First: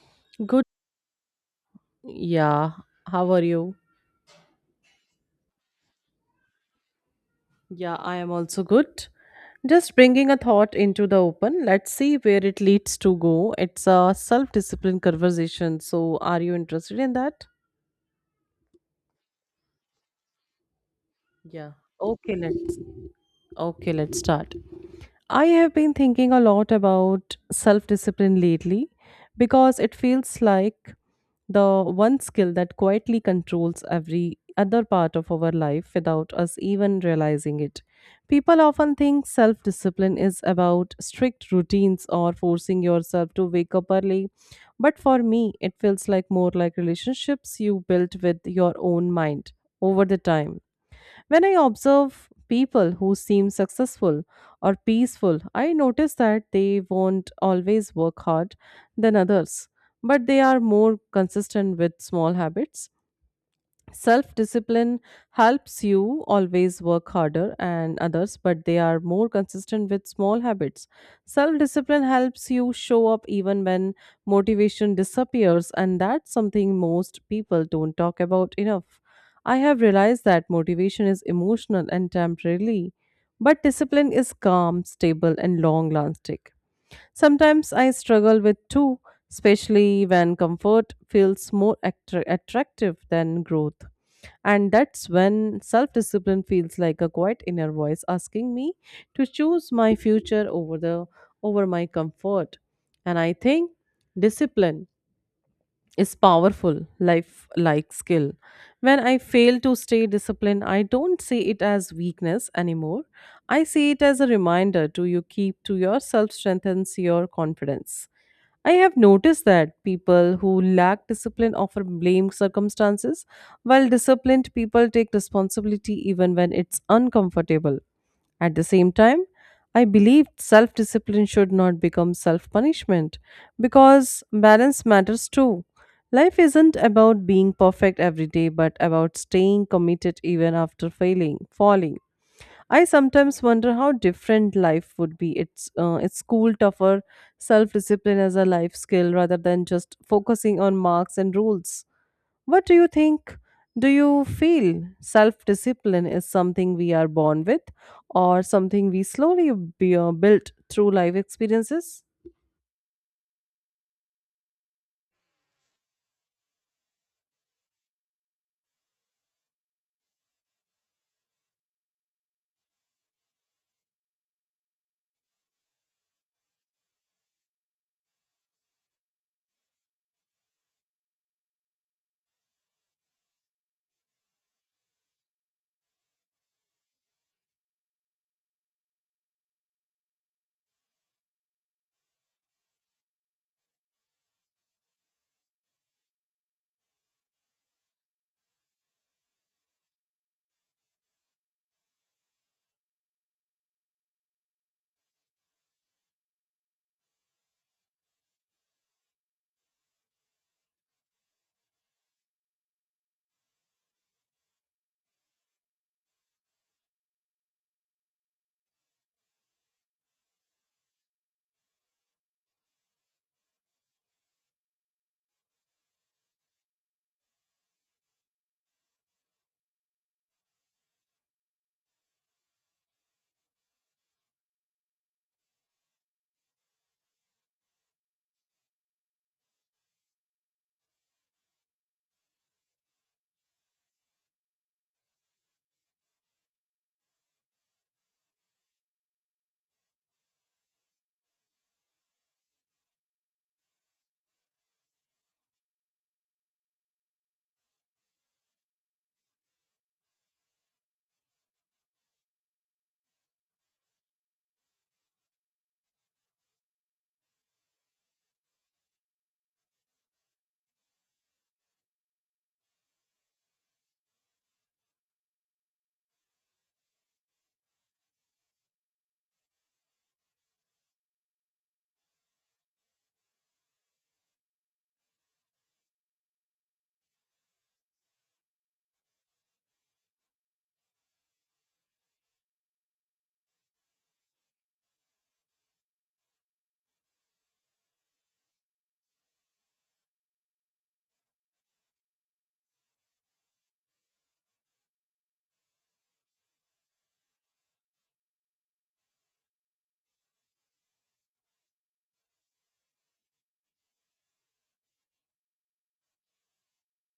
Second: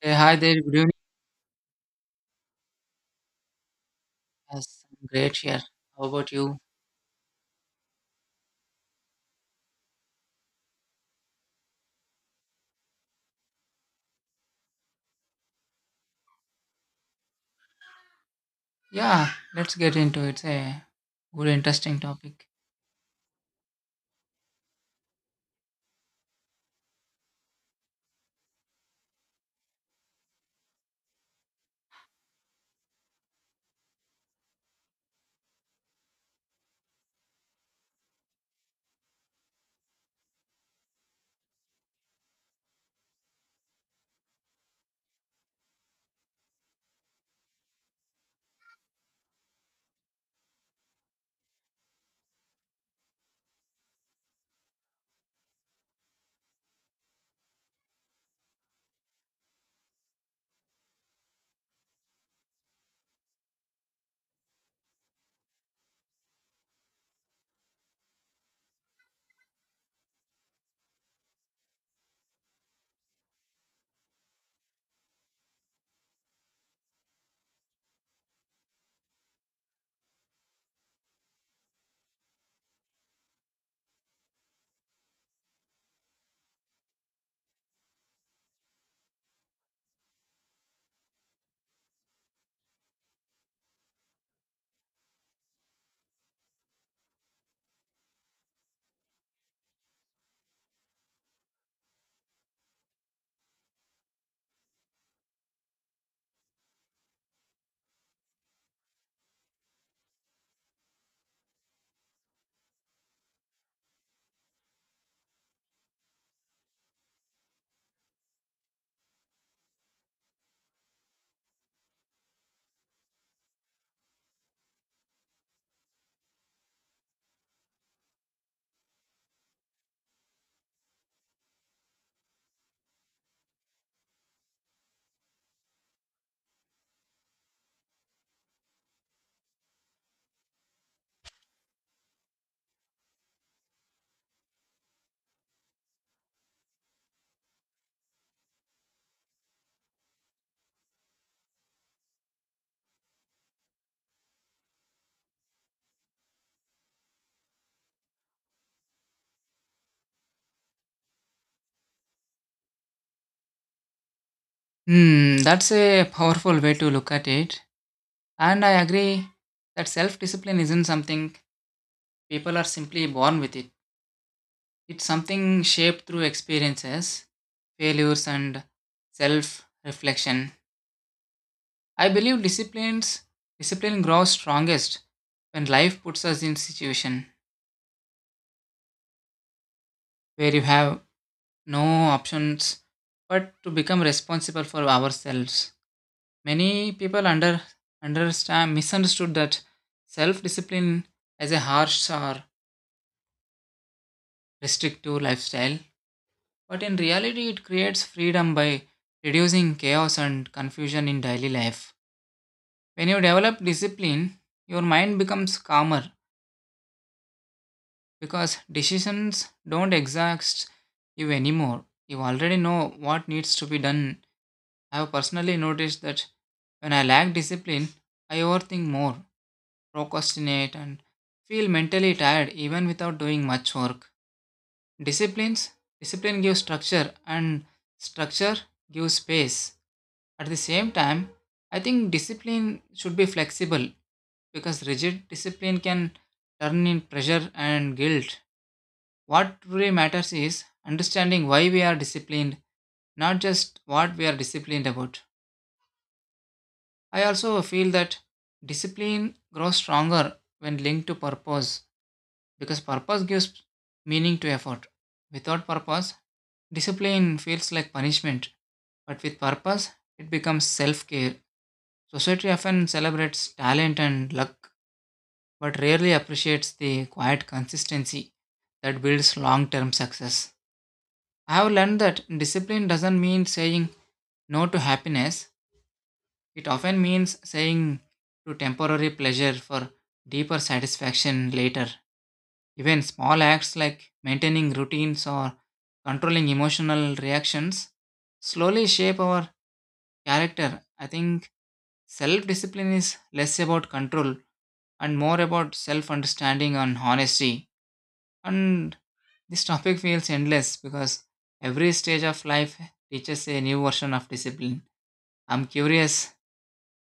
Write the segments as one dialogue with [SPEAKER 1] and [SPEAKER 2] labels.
[SPEAKER 1] Hey, hi there,
[SPEAKER 2] Good.
[SPEAKER 1] good evening.
[SPEAKER 2] Yeah. How are you?
[SPEAKER 1] Yes, I'm great here. How about you?
[SPEAKER 2] Yeah, I am also good. Just bringing a thought into the open. Let's see where it leads to go. It's a self discipline conversation. So, are you interested in that?
[SPEAKER 1] Yeah, let's get into it. It's a good,
[SPEAKER 2] Yeah.
[SPEAKER 1] interesting
[SPEAKER 2] Okay,
[SPEAKER 1] topic.
[SPEAKER 2] let's okay, let's start. I have been thinking a lot about self discipline lately because it feels like the one skill that quietly controls every other part of our life without us even realizing it. People often think self discipline is about strict routines or forcing yourself to wake up early. But for me, it feels like more like relationships you built with your own mind over the time. When I observe people who seem successful or peaceful, I notice that they won't always work hard than others, but they are more consistent with small habits. Self discipline helps you always work harder and others, but they are more consistent with small habits. Self discipline helps you show up even when motivation disappears, and that's something most people don't talk about enough. I have realized that motivation is emotional and temporary, but discipline is calm, stable, and long lasting. Sometimes I struggle with two, especially when comfort feels more attractive than growth. And that's when self discipline feels like a quiet inner voice asking me to choose my future over my comfort. And I think discipline is powerful, life like skill. When I fail to stay disciplined, I don't see it as weakness anymore. I see it as a reminder to you keep to yourself strengthens your confidence. I have noticed that people who lack discipline often blame circumstances, while disciplined people take responsibility even when it's uncomfortable. At the same time, I believed self discipline should not become self punishment because balance matters too. Life isn't about being perfect every day, but about staying committed even after failing, falling. I sometimes wonder how different life would be. It's school tougher self discipline as a life skill rather than just focusing on marks and rules. What do you think? Do you feel self discipline is something we are born with or something we slowly built through life experiences?
[SPEAKER 1] Hmm, that's a powerful way to look at it. And I agree that self discipline isn't something people are simply born with it. It's something shaped through experiences, failures, and self reflection. I believe discipline grows strongest when life puts us in situation where you have no options but to become responsible for ourselves. Many people understand misunderstood that self-discipline as a harsh or restrictive lifestyle, but in reality it creates freedom by reducing chaos and confusion in daily life. When you develop discipline, your mind becomes calmer because decisions don't exhaust you anymore. You already know what needs to be done. I have personally noticed that when I lack discipline, I overthink more, procrastinate, and feel mentally tired even without doing much work. Disciplines discipline gives structure and structure gives space. At the same time, I think discipline should be flexible because rigid discipline can turn in pressure and guilt. What truly matters is understanding why we are disciplined, not just what we are disciplined about. I also feel that discipline grows stronger when linked to purpose because purpose gives meaning to effort. Without purpose, discipline feels like punishment, but with purpose, it becomes self care. Society often celebrates talent and luck, but rarely appreciates the quiet consistency that builds long term success. I have learned that discipline doesn't mean saying no to happiness, it often means saying to temporary pleasure for deeper satisfaction later. Even small acts like maintaining routines or controlling emotional reactions slowly shape our character. I think self discipline is less about control and more about self understanding and honesty. And this topic feels endless because every stage of life teaches a new version of discipline. I'm curious,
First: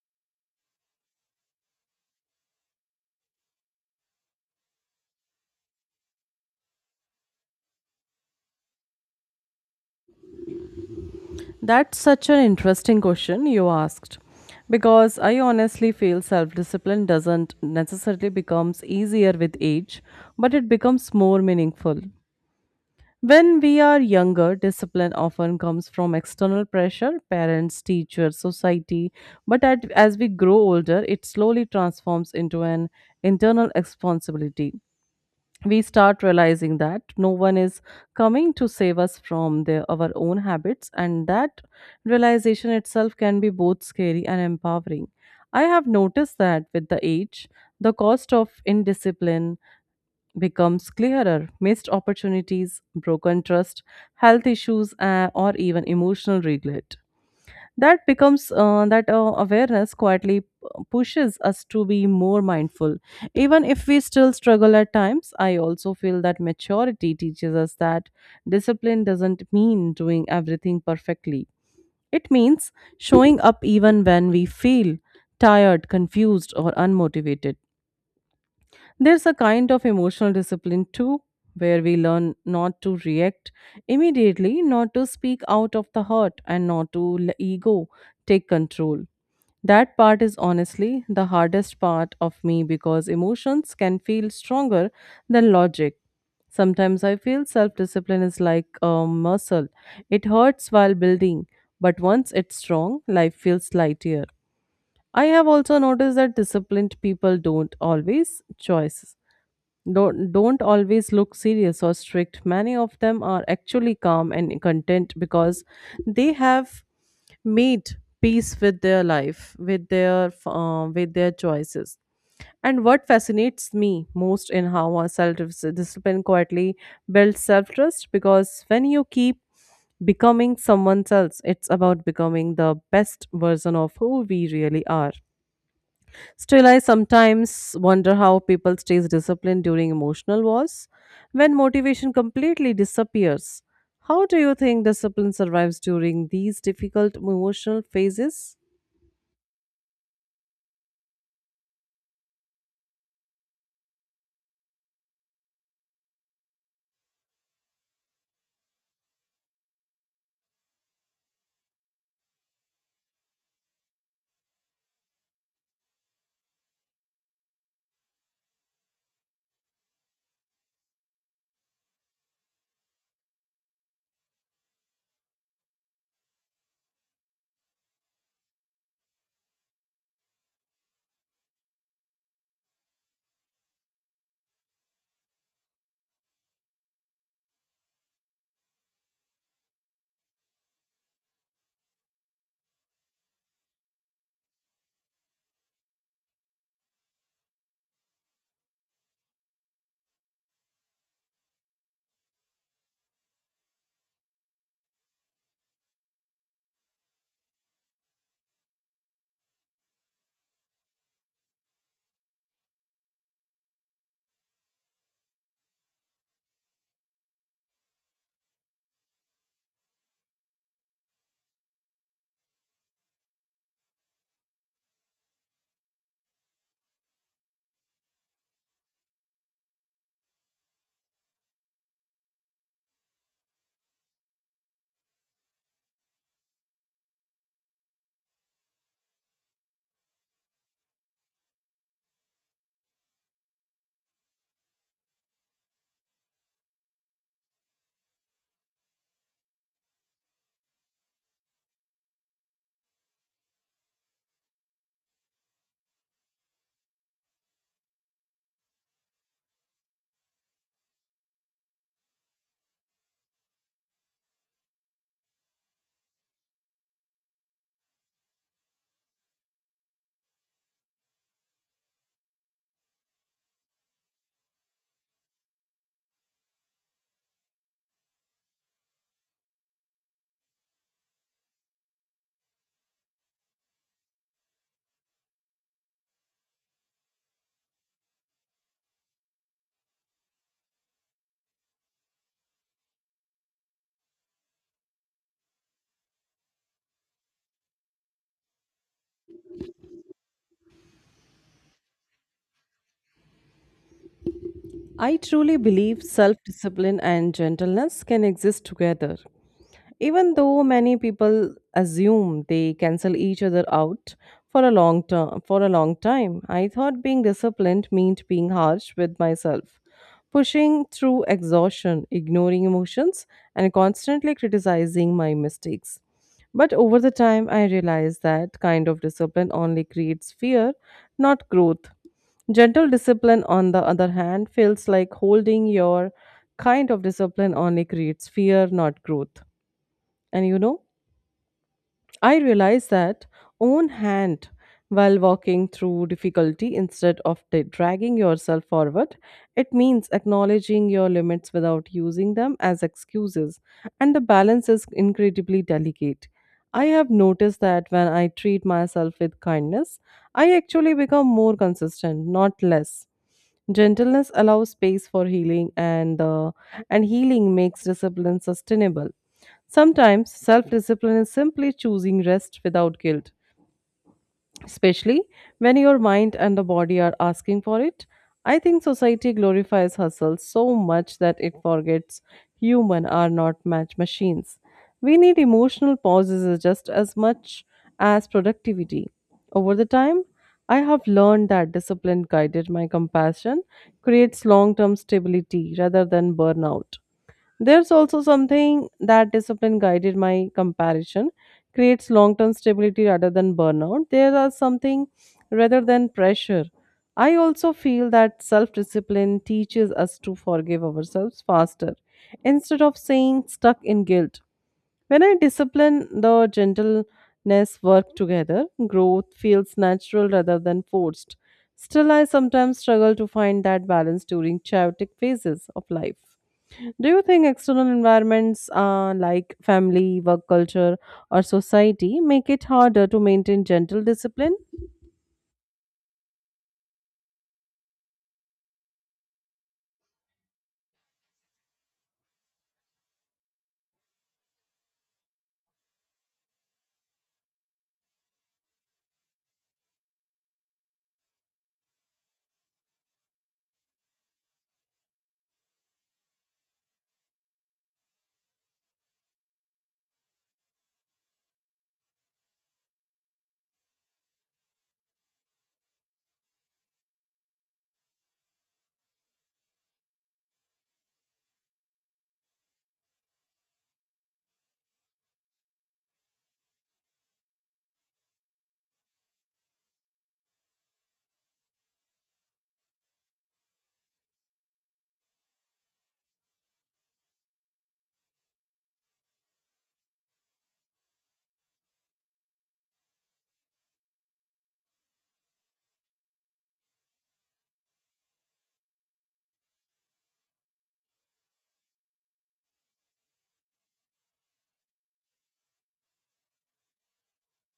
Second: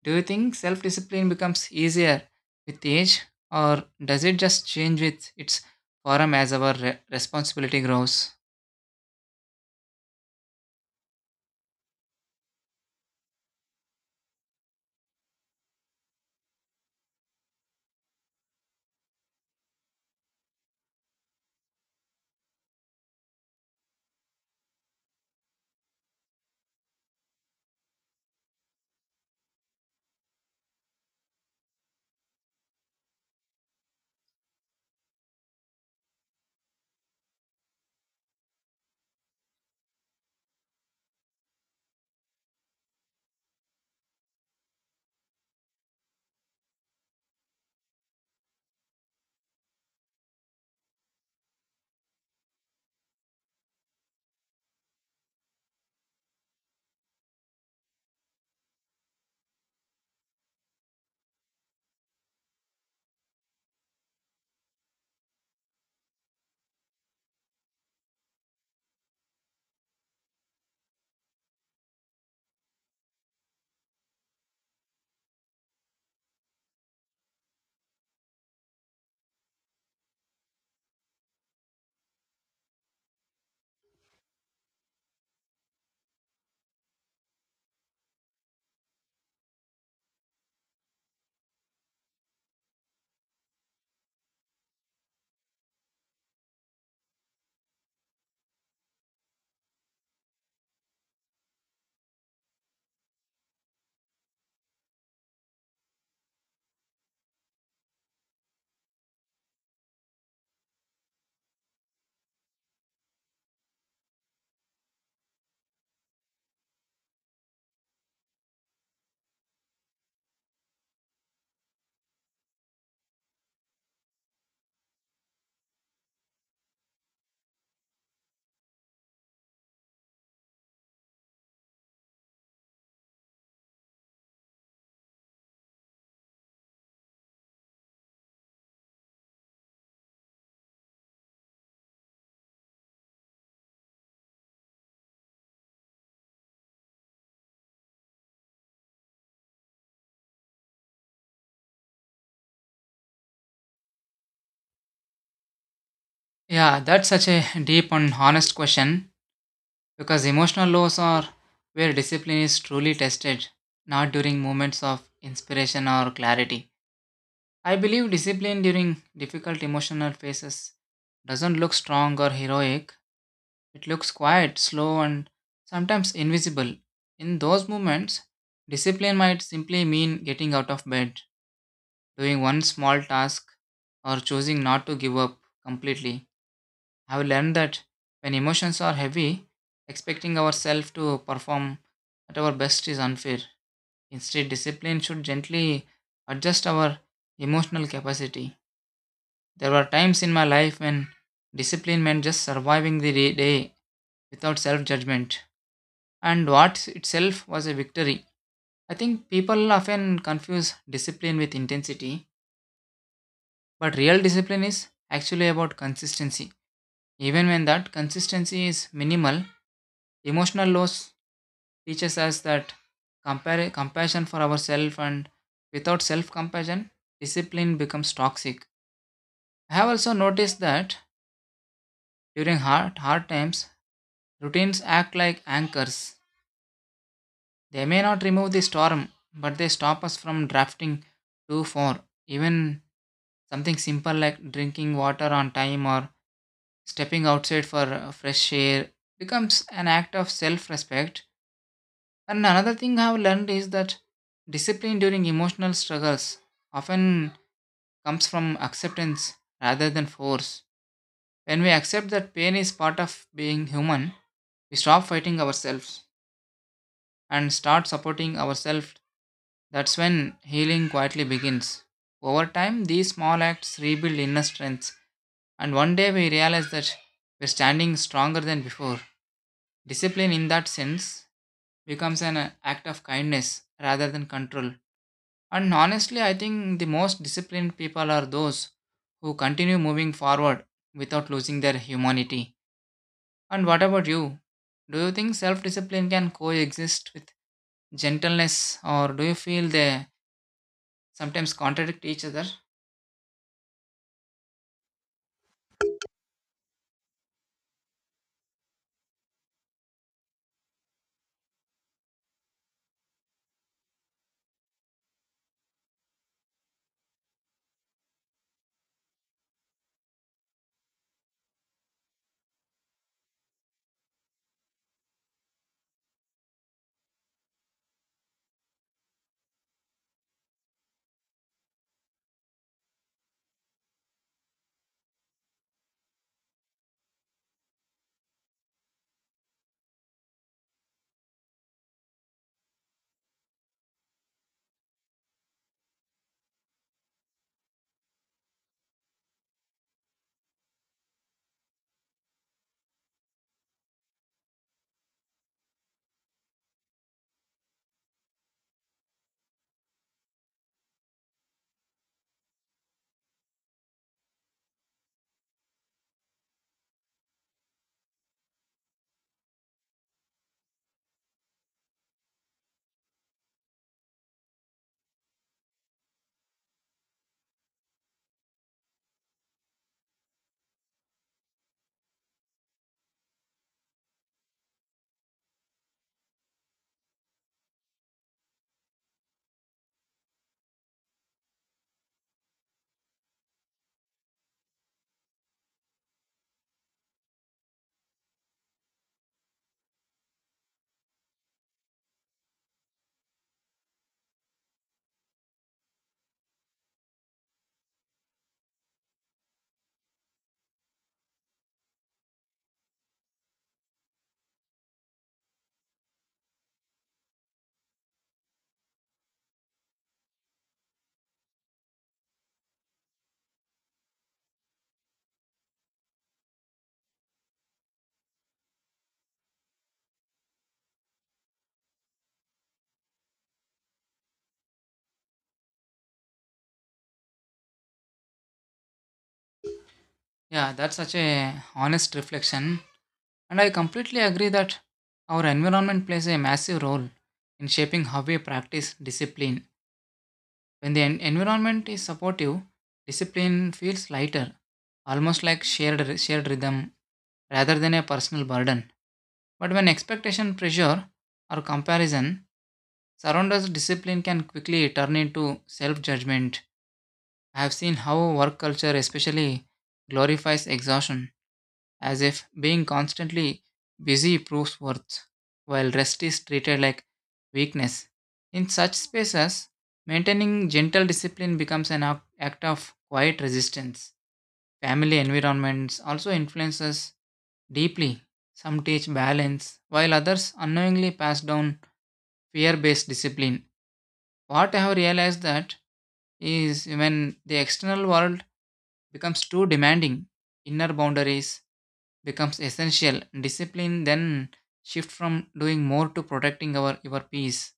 [SPEAKER 1] do you think self discipline becomes easier with age, or does it just change with its form as our responsibility grows?
[SPEAKER 2] That's such an interesting question you asked because I honestly feel self discipline doesn't necessarily becomes easier with age but it becomes more meaningful. When we are younger, discipline often comes from external pressure, parents, teachers, society. As we grow older, it slowly transforms into an internal responsibility. We start realizing that no one is coming to save us from our own habits, and that realization itself can be both scary and empowering. I have noticed that with the age, the cost of indiscipline becomes clearer. Missed opportunities, broken trust, health issues, or even emotional regret. That awareness quietly pushes us to be more mindful. Even if we still struggle at times, I also feel that maturity teaches us that discipline doesn't mean doing everything perfectly. It means showing up even when we feel tired, confused, or unmotivated. There's a kind of emotional discipline too, where we learn not to react immediately, not to speak out of the hurt, and not to let ego take control. That part is honestly the hardest part of me because emotions can feel stronger than logic. Sometimes I feel self discipline is like a muscle, it hurts while building, but once it's strong, life feels lighter. I have also noticed that disciplined people don't always look serious or strict. Many of them are actually calm and content because they have made peace with their life with their choices, and what fascinates me most in how our self discipline quietly builds self trust because when you keep becoming someone else it's about becoming the best version of who we really are. Still, I sometimes wonder how people stays disciplined during emotional wars when motivation completely disappears. How do you think discipline survives during these difficult emotional phases?
[SPEAKER 1] Yeah, that's such a deep and honest question because emotional lows are where discipline is truly tested, not during moments of inspiration or clarity. I believe discipline during difficult emotional phases doesn't look strong or heroic, it looks quiet, slow, and sometimes invisible. In those moments, discipline might simply mean getting out of bed, doing one small task, or choosing not to give up completely. I have learned that when emotions are heavy, expecting ourselves to perform at our best is unfair. Instead, discipline should gently adjust our emotional capacity. There were times in my life when discipline meant just surviving the day without self judgment, and what itself was a victory. I think people often confuse discipline with intensity, but real discipline is actually about consistency. Even when that consistency is minimal, emotional loss teaches us that compassion for ourselves, and without self compassion, discipline becomes toxic. I have also noticed that during hard times, routines act like anchors. They may not remove the storm, but they stop us from drafting too far. Even something simple like drinking water on time or stepping outside for fresh air becomes an act of self respect. And another thing I've learned is that discipline during emotional struggles often comes from acceptance rather than force. When we accept that pain is part of being human, we stop fighting ourselves and start supporting ourselves. That's when healing quietly begins. Over time, these small acts rebuild inner strength, and one day we realize that we're standing stronger than before. Discipline, in that sense, becomes an act of kindness rather than control. And honestly, I think the most disciplined people are those who continue moving forward without losing their humanity. And what about you? Do you think self discipline can coexist with gentleness, or do you feel they sometimes contradict each other?
[SPEAKER 2] I truly believe self discipline and gentleness can exist together. Even though many people assume they cancel each other out, for a long time, I thought being disciplined meant being harsh with myself, pushing through exhaustion, ignoring emotions, and constantly criticizing my mistakes. But over the time I realized that kind of discipline only creates fear, not growth. Gentle discipline, on the other hand, feels like holding your kind of discipline only creates fear, not growth. And you know, I realized that own hand while walking through difficulty instead of dragging yourself forward. It means acknowledging your limits without using them as excuses. And the balance is incredibly delicate. I have noticed that when I treat myself with kindness, I actually become more consistent, not less. Gentleness allows space for healing and healing makes discipline sustainable. Sometimes self discipline is simply choosing rest without guilt, especially when your mind and the body are asking for it. I think society glorifies hustle so much that it forgets human are not match machines. We need emotional pauses just as much as productivity. Over the time, I have learned that discipline guided my compassion creates long term stability rather than burnout. There's also something that discipline guided my comparison creates long term stability rather than burnout. There are something rather than pressure. I also feel that self discipline teaches us to forgive ourselves faster instead of saying stuck in guilt. When I discipline, the gentleness work together, growth feels natural rather than forced. Still, I sometimes struggle to find that balance during chaotic phases of life. Do you think external environments like family, work culture, or society make it harder to maintain gentle discipline?
[SPEAKER 1] Yeah, that's such a honest reflection. And I completely agree that our environment plays a massive role in shaping how we practice discipline. When the environment is supportive, discipline feels lighter, almost like shared rhythm rather than a personal burden. But when expectation, pressure, or comparison surrounders discipline, can quickly turn into self judgment. I have seen how work culture, especially, glorifies exhaustion, as if being constantly busy proves worth, while rest is treated like weakness. In such spaces, maintaining gentle discipline becomes an act of quiet resistance. Family environments also influence us deeply. Some teach balance, while others unknowingly pass down fear based discipline. What I have realized that is when the external world becomes too demanding, inner boundaries becomes essential. Discipline then shift from doing more to protecting our your peace.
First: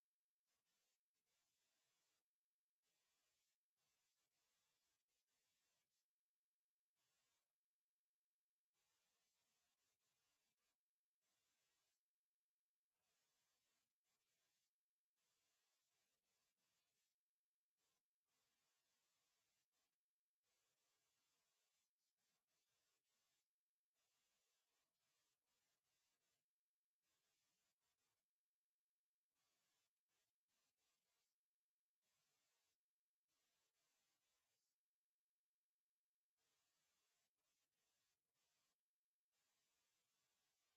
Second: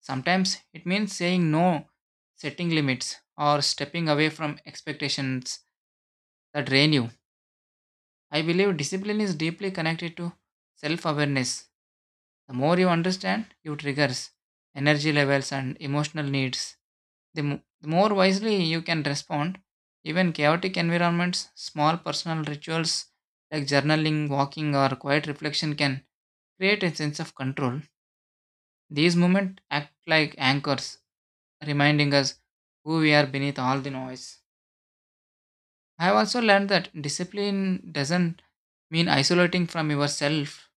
[SPEAKER 1] Sometimes it means saying no, setting limits, or stepping away from expectations that drain you. I believe discipline is deeply connected to self awareness. The more you understand your triggers, energy levels, and emotional needs, the more wisely you can respond. Even chaotic environments, small personal rituals like journaling, walking, or quiet reflection can create a sense of control. These moments act like anchors, reminding us who we are beneath all the noise. I have also learned that discipline doesn't mean isolating from yourself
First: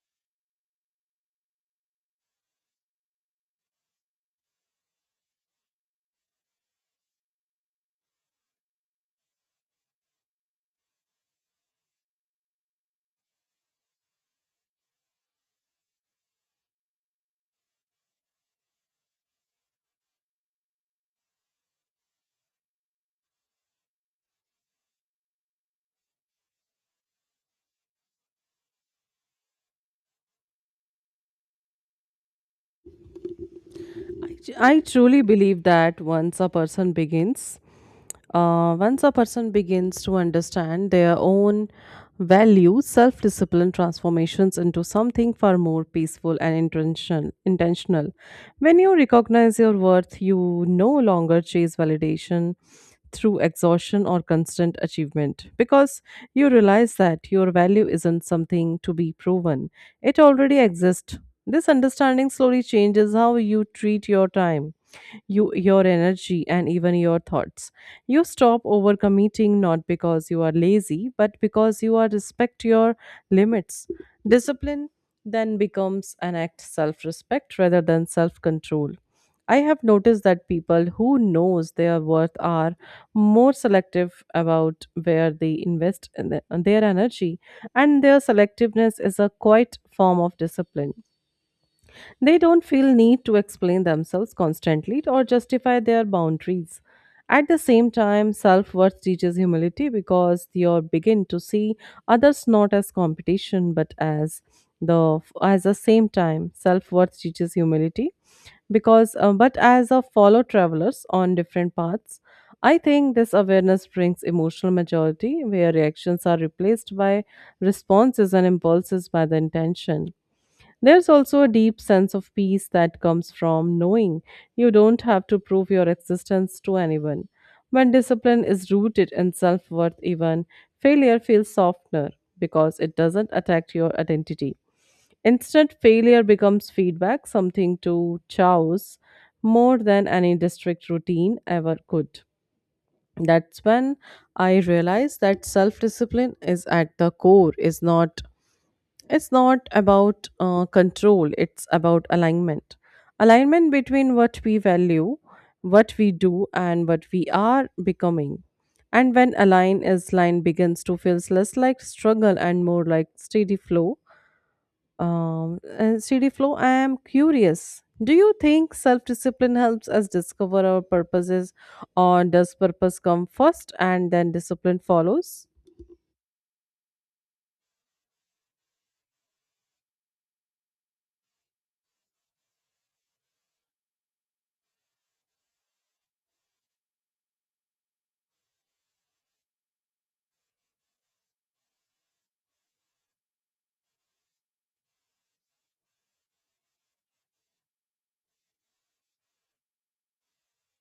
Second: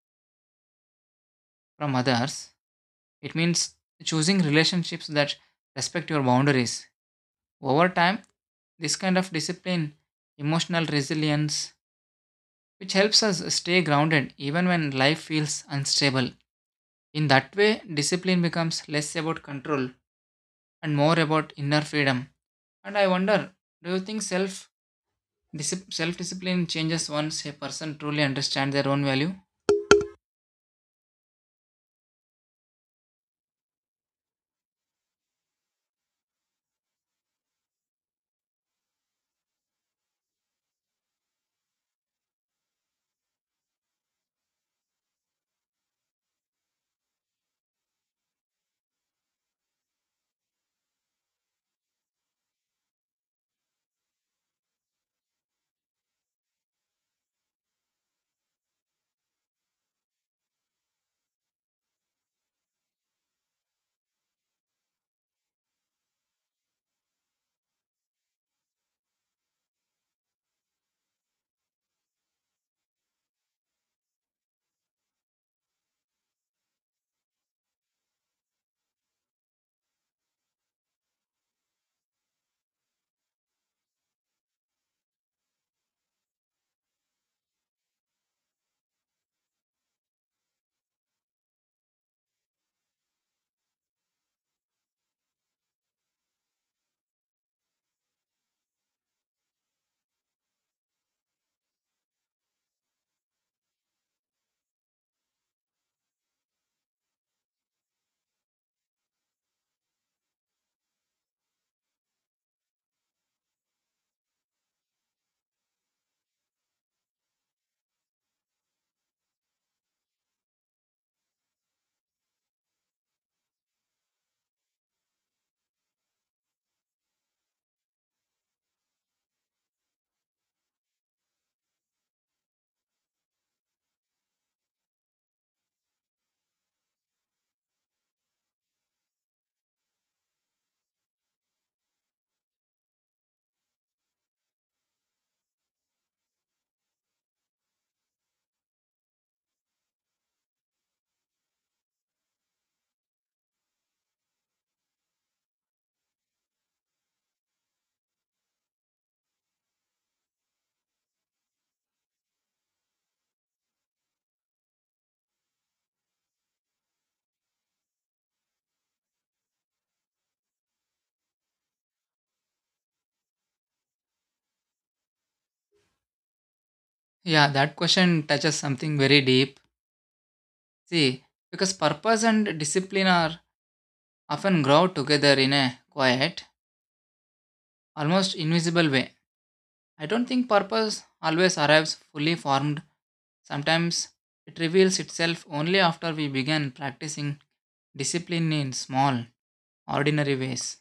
[SPEAKER 1] from others. It means choosing relationships that respect your boundaries. Over time, this kind of discipline, emotional resilience, which helps us stay grounded even when life feels unstable. In that way, discipline becomes less about control and more about inner freedom. And I wonder, do you think self discipline changes once a person truly understands their own value?
[SPEAKER 2] I truly believe that once a person begins, once a person begins to understand their own values, self-discipline transformations into something far more peaceful and intentional. Intentional. When you recognize your worth, you no longer chase validation through exhaustion or constant achievement because you realize that your value isn't something to be proven, it already exists. This understanding slowly changes how you treat your time, your energy, and even your thoughts. You stop overcommitting not because you are lazy, but because you are respect your limits. Discipline then becomes an act self-respect rather than self-control. I have noticed that people who knows their worth are more selective about where they invest in their energy, and their selectiveness is a quiet form of discipline. They don't feel need to explain themselves constantly or justify their boundaries. At the same time, self-worth teaches humility because you begin to see others not as competition but as the same time self-worth teaches humility because but as a follow travelers on different paths. I think this awareness brings emotional maturity where reactions are replaced by responses and impulses by the intention. There's also a deep sense of peace that comes from knowing you don't have to prove your existence to anyone. When discipline is rooted in self worth, even failure feels softer because it doesn't attack your identity. Instead, failure becomes feedback, something to choose more than any district routine ever could. That's when I realized that self discipline is at the core, is not it's not about control, it's about alignment. Alignment between what we value, what we do, and what we are becoming. And when align is line begins to feel less like struggle and more like steady flow, and CD flow, I am curious. Do you think self discipline helps us discover our purposes, or does purpose come first and then discipline follows?
[SPEAKER 1] Yeah, that question touches something very deep. See, because purpose and discipline are often grow together in a quiet, almost invisible way. I don't think purpose always arrives fully formed. Sometimes it reveals itself only after we begin practicing discipline in small, ordinary ways.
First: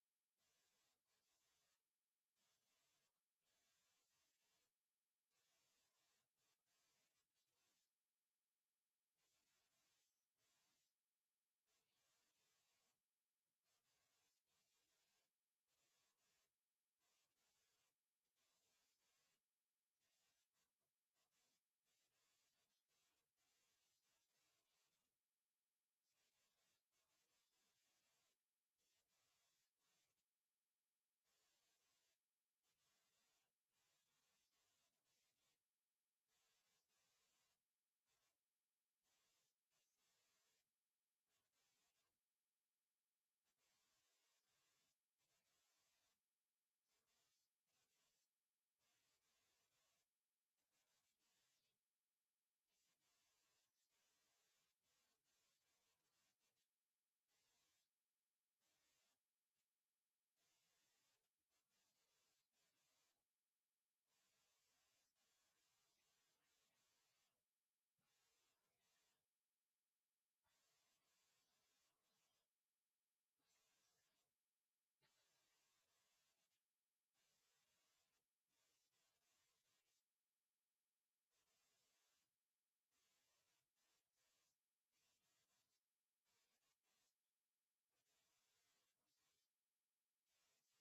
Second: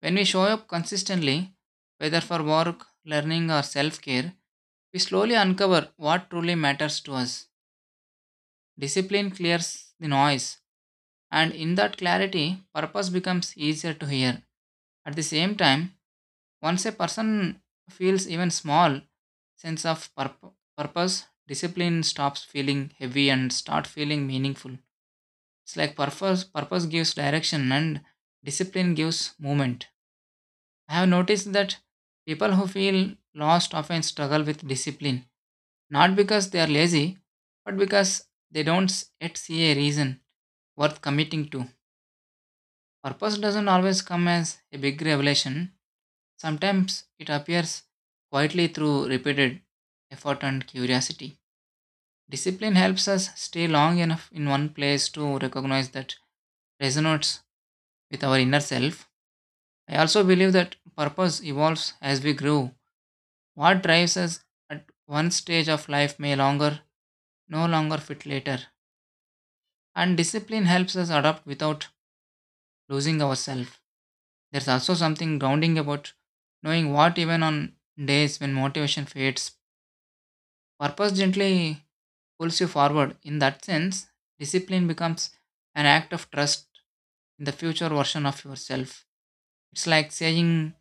[SPEAKER 1] When we show up consistently, whether for work, learning, or self care, we slowly uncover what truly matters to us. Discipline clears the noise, and in that clarity, purpose becomes easier to hear. At the same time, once a person feels even small sense of purpose, discipline stops feeling heavy and start feeling meaningful. It's like purpose gives direction and discipline gives movement. I have noticed that people who feel lost often struggle with discipline, not because they are lazy, but because they don't s- yet see a reason worth committing to. Purpose doesn't always come as a big revelation. Sometimes it appears quietly through repeated effort and curiosity. Discipline helps us stay long enough in one place to recognize that resonates with our inner self. I also believe that purpose evolves as we grow. What drives us at one stage of life may longer no longer fit later. And discipline helps us adapt without losing ourselves. There's also something grounding about knowing what, even on days when motivation fades, purpose gently pulls you forward. In that sense, discipline becomes an act of trust in the future version of yourself. It's like saying,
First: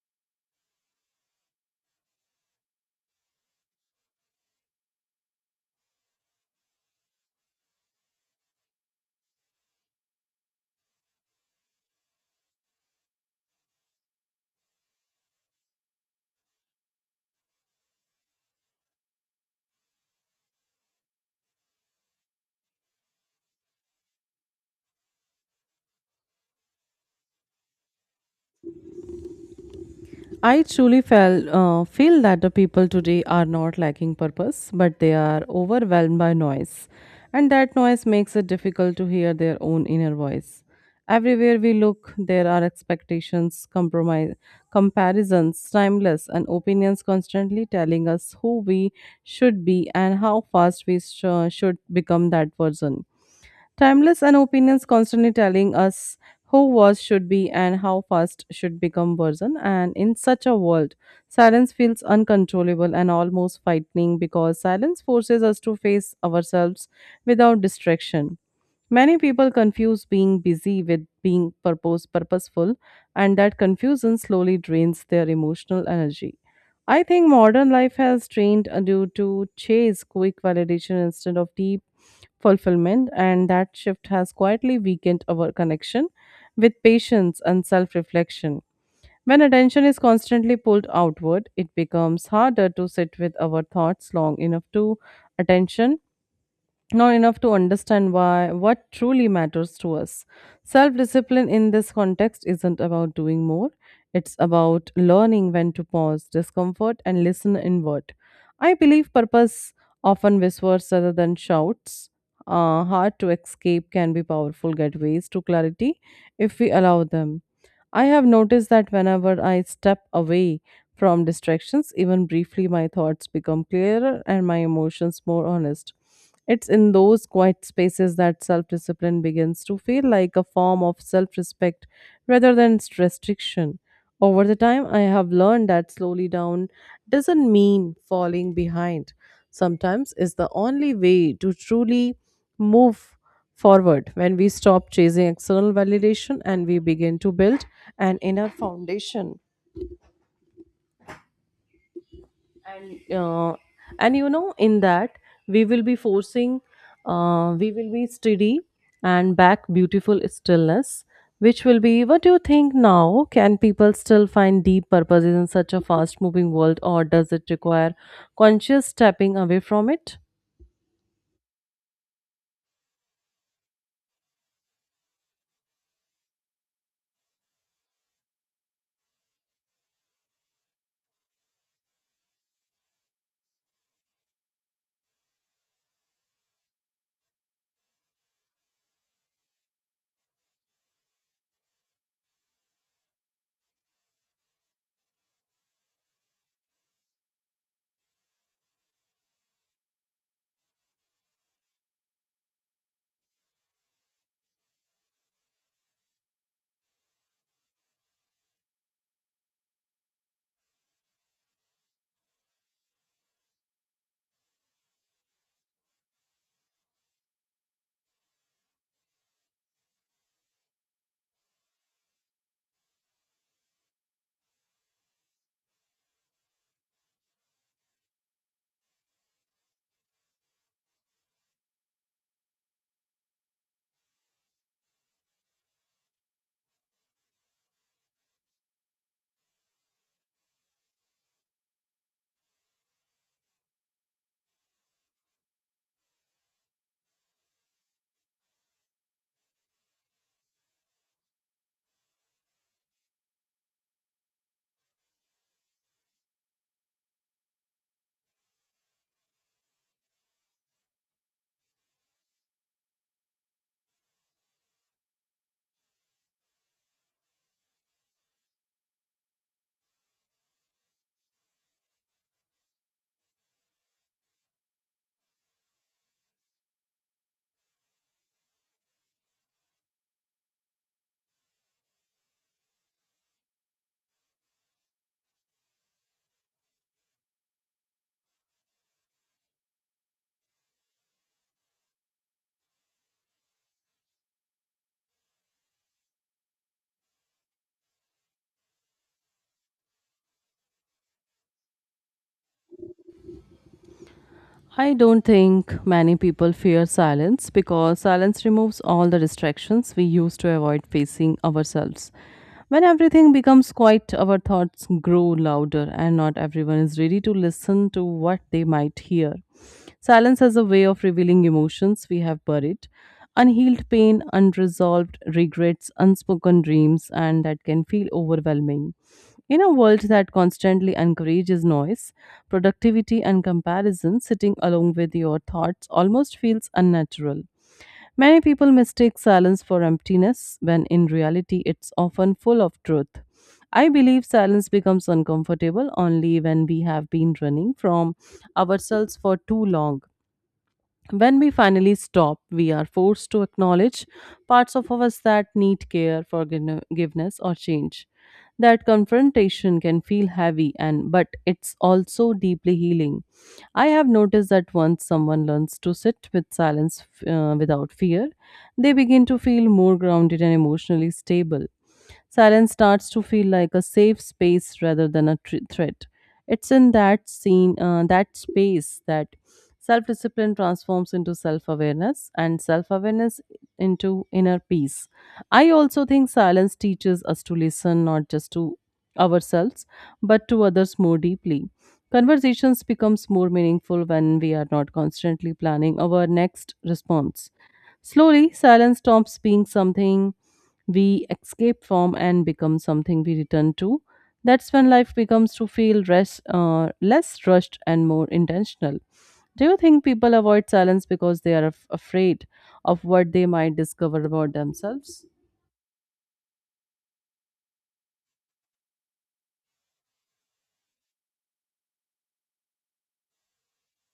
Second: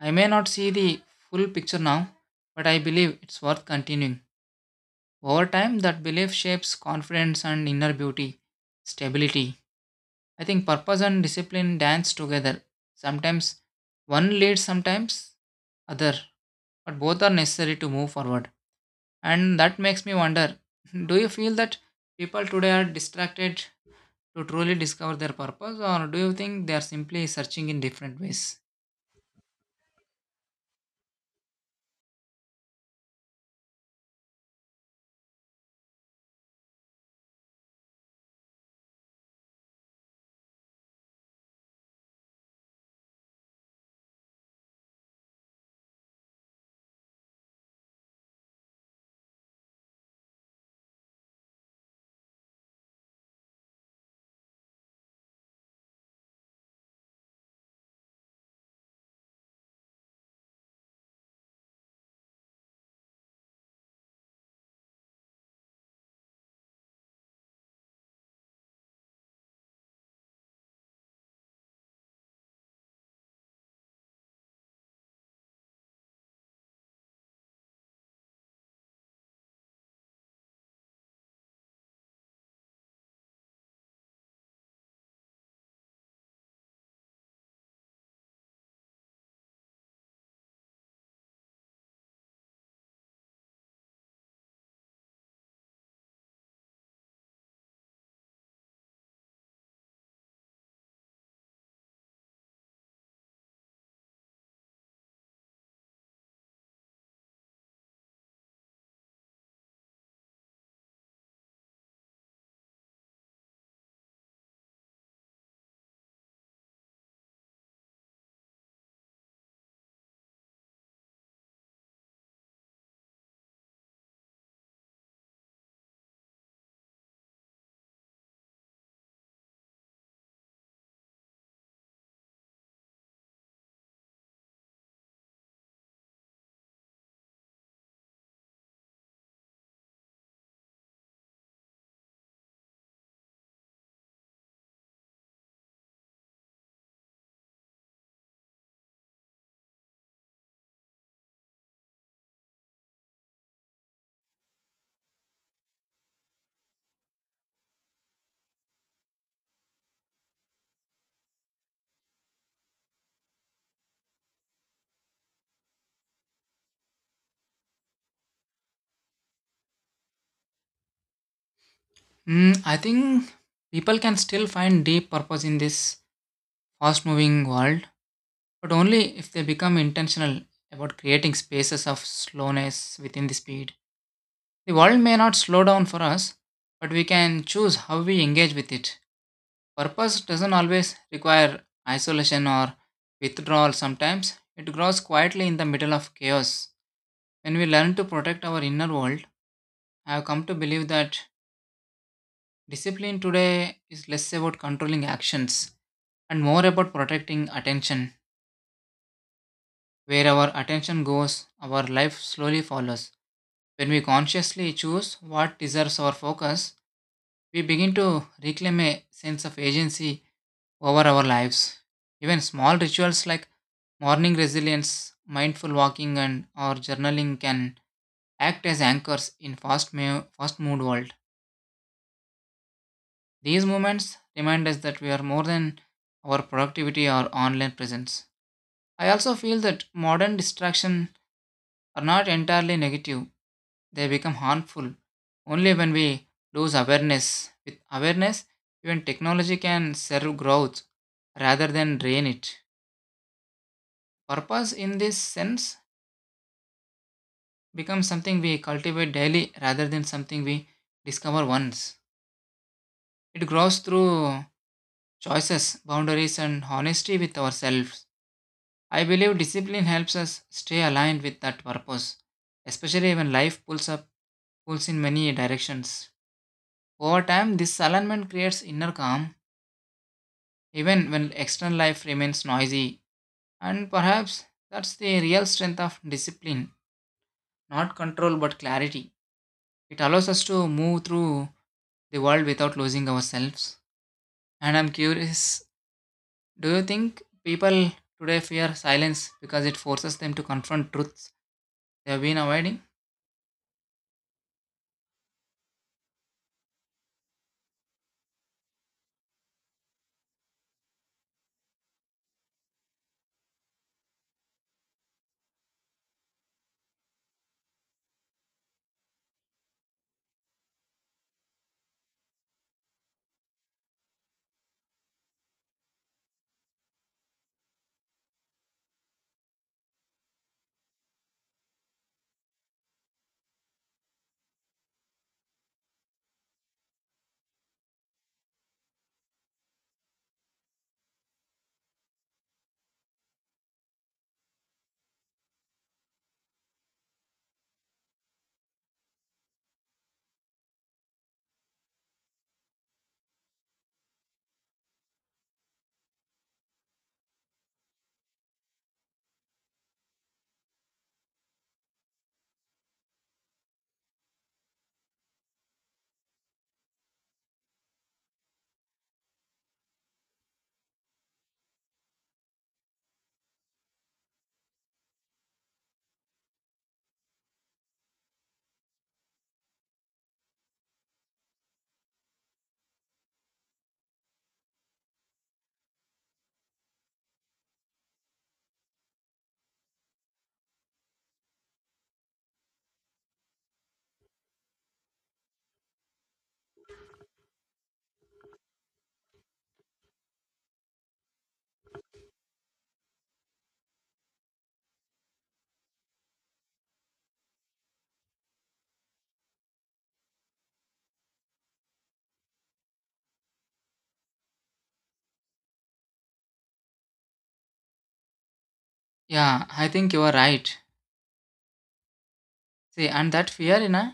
[SPEAKER 1] I may not see the full picture now, but I believe it's worth continuing. Over time, that belief shapes confidence and inner beauty, stability. I think purpose and discipline dance together. Sometimes one leads, sometimes other, but both are necessary to move forward. And that makes me wonder do you feel that people today are distracted to truly discover their purpose, or do you think they are simply searching in different ways?
[SPEAKER 2] I truly feel that the people today are not lacking purpose, but they are overwhelmed by noise. And that noise makes it difficult to hear their own inner voice. Everywhere we look, there are expectations, compromise, comparisons, timeless, and opinions constantly telling us who we should be and how fast we should become that person. Timeless and opinions constantly telling us who was should be and how fast should become version. And in such a world, silence feels uncontrollable and almost frightening because silence forces us to face ourselves without distraction. Many people confuse being busy with being purposeful, and that confusion slowly drains their emotional energy. I think modern life has trained you to chase quick validation instead of deep fulfillment, and that shift has quietly weakened our connection with patience and self reflection. When attention is constantly pulled outward, it becomes harder to sit with our thoughts long enough to attention not enough to understand why what truly matters to us. Self discipline in this context isn't about doing more, it's about learning when to pause discomfort and listen inward. I believe purpose often whispers rather than shouts. Hard to escape can be powerful gateways to clarity if we allow them. I have noticed that whenever I step away from distractions, even briefly, my thoughts become clearer and my emotions more honest. It's in those quiet spaces that self discipline begins to feel like a form of self respect rather than restriction. Over the time, I have learned that slowly down doesn't mean falling behind. Sometimes it's the only way to truly move forward when we stop chasing external validation and we begin to build an inner foundation, and uh, and you know in that we will be forcing, we will be steady and back beautiful stillness which will be. What do you think now, can people still find deep purposes in such a fast moving world, or does it require conscious stepping away from it?
[SPEAKER 1] Mm, I think people can still find deep purpose in this fast moving world, but only if they become intentional about creating spaces of slowness within the speed. The world may not slow down for us, but we can choose how we engage with it. Purpose doesn't always require isolation or withdrawal, sometimes it grows quietly in the middle of chaos. When we learn to protect our inner world, I have come to believe that discipline today is less about controlling actions and more about protecting attention. Where our attention goes, our life slowly follows. When we consciously choose what deserves our focus, we begin to reclaim a sense of agency over our lives. Even small rituals like morning resilience, mindful walking, and or journaling can act as anchors in fast mood world. These moments remind us that we are more than our productivity or online presence. I also feel that modern distraction are not entirely negative, they become harmful only when we lose awareness. With awareness, even technology can serve growth rather than drain it. Purpose in this sense becomes something we cultivate daily rather than something we discover once. It grows through choices, boundaries, and honesty with ourselves. I believe discipline helps us stay aligned with that purpose, especially when life pulls in many directions. Over time, this alignment creates inner calm, even when external life remains noisy. And perhaps that's the real strength of discipline, not control but clarity. It allows us to move through the world without losing ourselves. And I'm curious, do you think people today fear silence because it forces them to confront truths they have been avoiding?
[SPEAKER 2] I don't think many people fear silence because silence removes all the distractions we use to avoid facing ourselves. When everything becomes quiet, our thoughts grow louder, and not everyone is ready to listen to what they might hear. Silence has a way of revealing emotions we have buried, unhealed pain, unresolved regrets, unspoken dreams, and that can feel overwhelming. In a world that constantly encourages noise, productivity, and comparison, sitting along with your thoughts almost feels unnatural. Many people mistake silence for emptiness when in reality it's often full of truth. I believe silence becomes uncomfortable only when we have been running from ourselves for too long. When we finally stop, we are forced to acknowledge parts of us that need care, forgiveness, or change. That confrontation can feel heavy and but it's also deeply healing. I have noticed that once someone learns to sit with silence without fear, they begin to feel more grounded and emotionally stable. Silence starts to feel like a safe space rather than a threat. It's in that space, that self discipline transforms into self awareness and self awareness into inner peace. I also think silence teaches us to listen not just to ourselves but to others more deeply. Conversations becomes more meaningful when we are not constantly planning our next response. Slowly, silence stops being something we escape from and become something we return to. That's when life becomes to feel less rushed and more intentional. Do you think people avoid silence because they are afraid of what they might discover about themselves?
[SPEAKER 1] Yeah, I think you are right. See, and that fear,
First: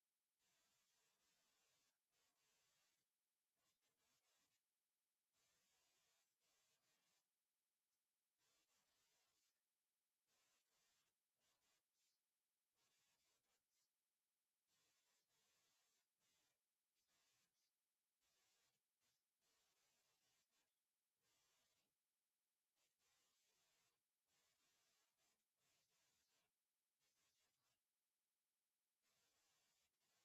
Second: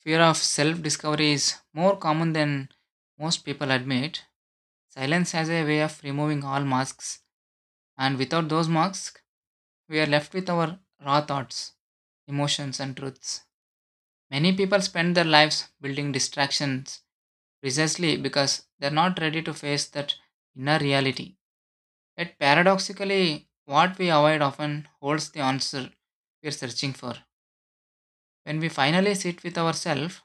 [SPEAKER 1] fear of self discovery is more common than most people admit. Silence has a way of removing all masks, and without those masks, we are left with our raw thoughts, emotions, and truths. Many people spend their lives building distractions precisely because they're not ready to face that inner reality. Yet, paradoxically, what we avoid often holds the answer we're searching for. When we finally sit with ourselves,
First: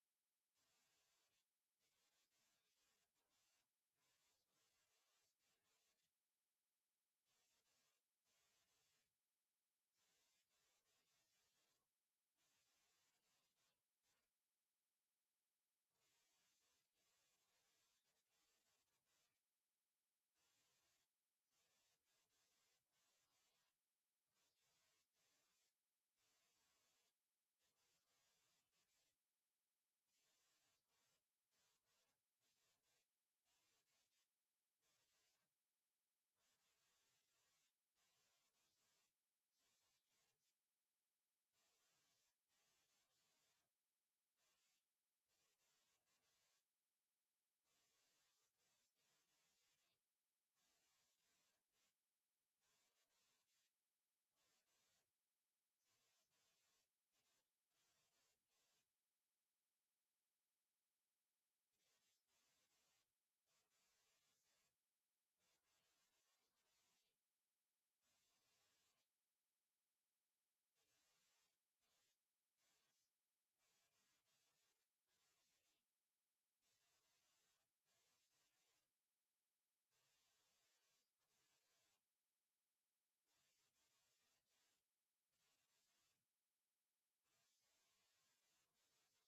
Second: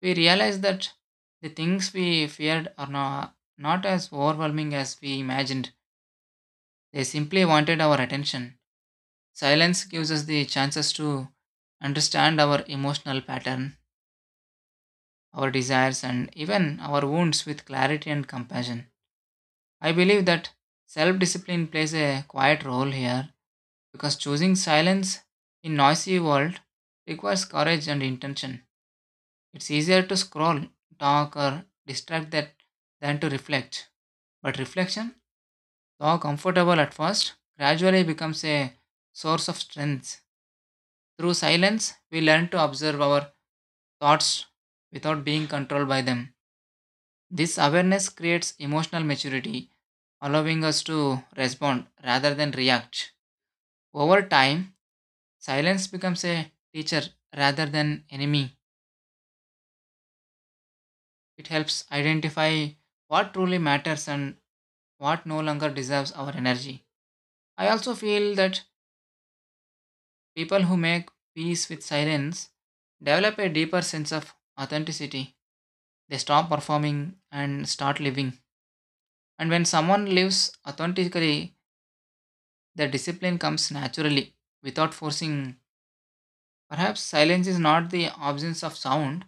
[SPEAKER 1] we realize that the things we feared are not as overwhelming as we imagined. They simply wanted our attention. Silence gives us the chances to understand our emotional pattern, our desires, and even our wounds with clarity and compassion. I believe that self discipline plays a quiet role here because choosing silence in noisy world requires courage and intention. It's easier to scroll, talk, or distract that than to reflect. But reflection, though comfortable at first, gradually becomes a source of strength. Through silence, we learn to observe our thoughts without being controlled by them. This awareness creates emotional maturity, allowing us to respond rather than react. Over time, silence becomes a teacher rather than enemy. It helps identify what truly matters and what no longer deserves our energy. I also feel that people who make peace with silence develop a deeper sense of authenticity. They stop performing and start living. And when someone lives authentically, the discipline comes naturally without forcing. Perhaps silence is not the absence of sound,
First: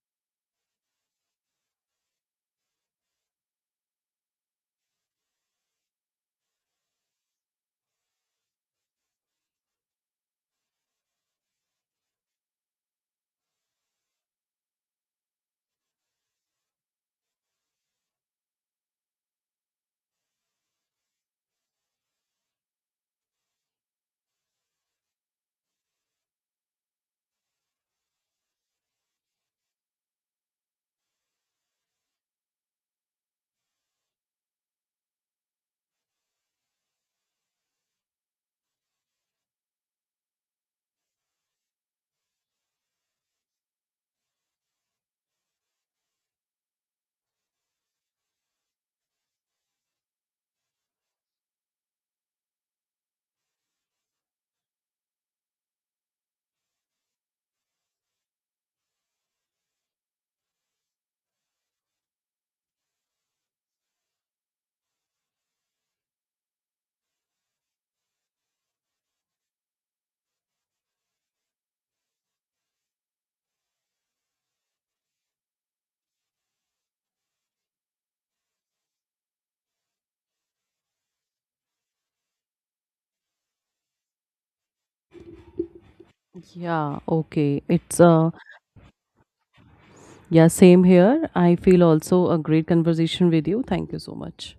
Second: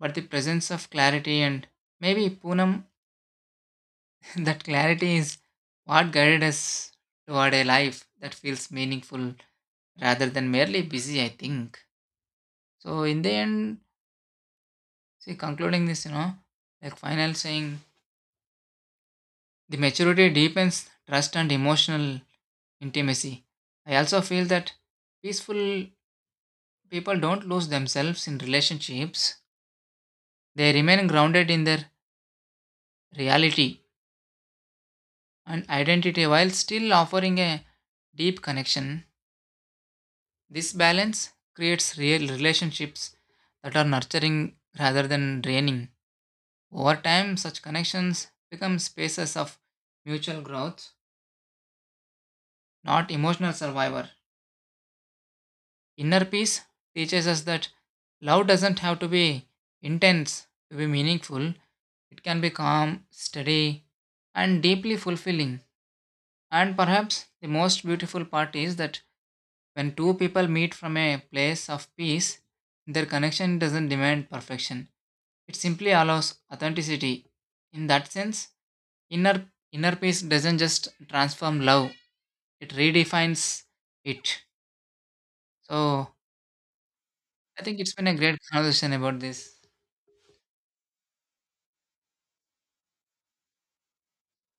[SPEAKER 1] but the presence of clarity. And maybe, Poonam, that clarity is what guided us toward a life that feels meaningful rather than merely busy, I think. So in the end, see concluding this, like final saying, the maturity deepens trust and emotional intimacy. I also feel that peaceful people don't lose themselves in relationships. They remain grounded in their reality and identity while still offering a deep connection. This balance creates real relationships that are nurturing rather than draining. Over time, such connections become spaces of mutual growth, not emotional survivor. Inner peace teaches us that love doesn't have to be intense to be meaningful. It can be calm, steady, and deeply fulfilling. And perhaps the most beautiful part is that when two people meet from a place of peace, their connection doesn't demand perfection. It simply allows authenticity. In that sense, inner inner peace doesn't just transform love, it redefines it. So
[SPEAKER 2] Yeah, okay.
[SPEAKER 1] I think it's
[SPEAKER 2] It's
[SPEAKER 1] been a great conversation about this.
[SPEAKER 2] Yeah, same here. I feel also a great conversation with you. Thank you so much.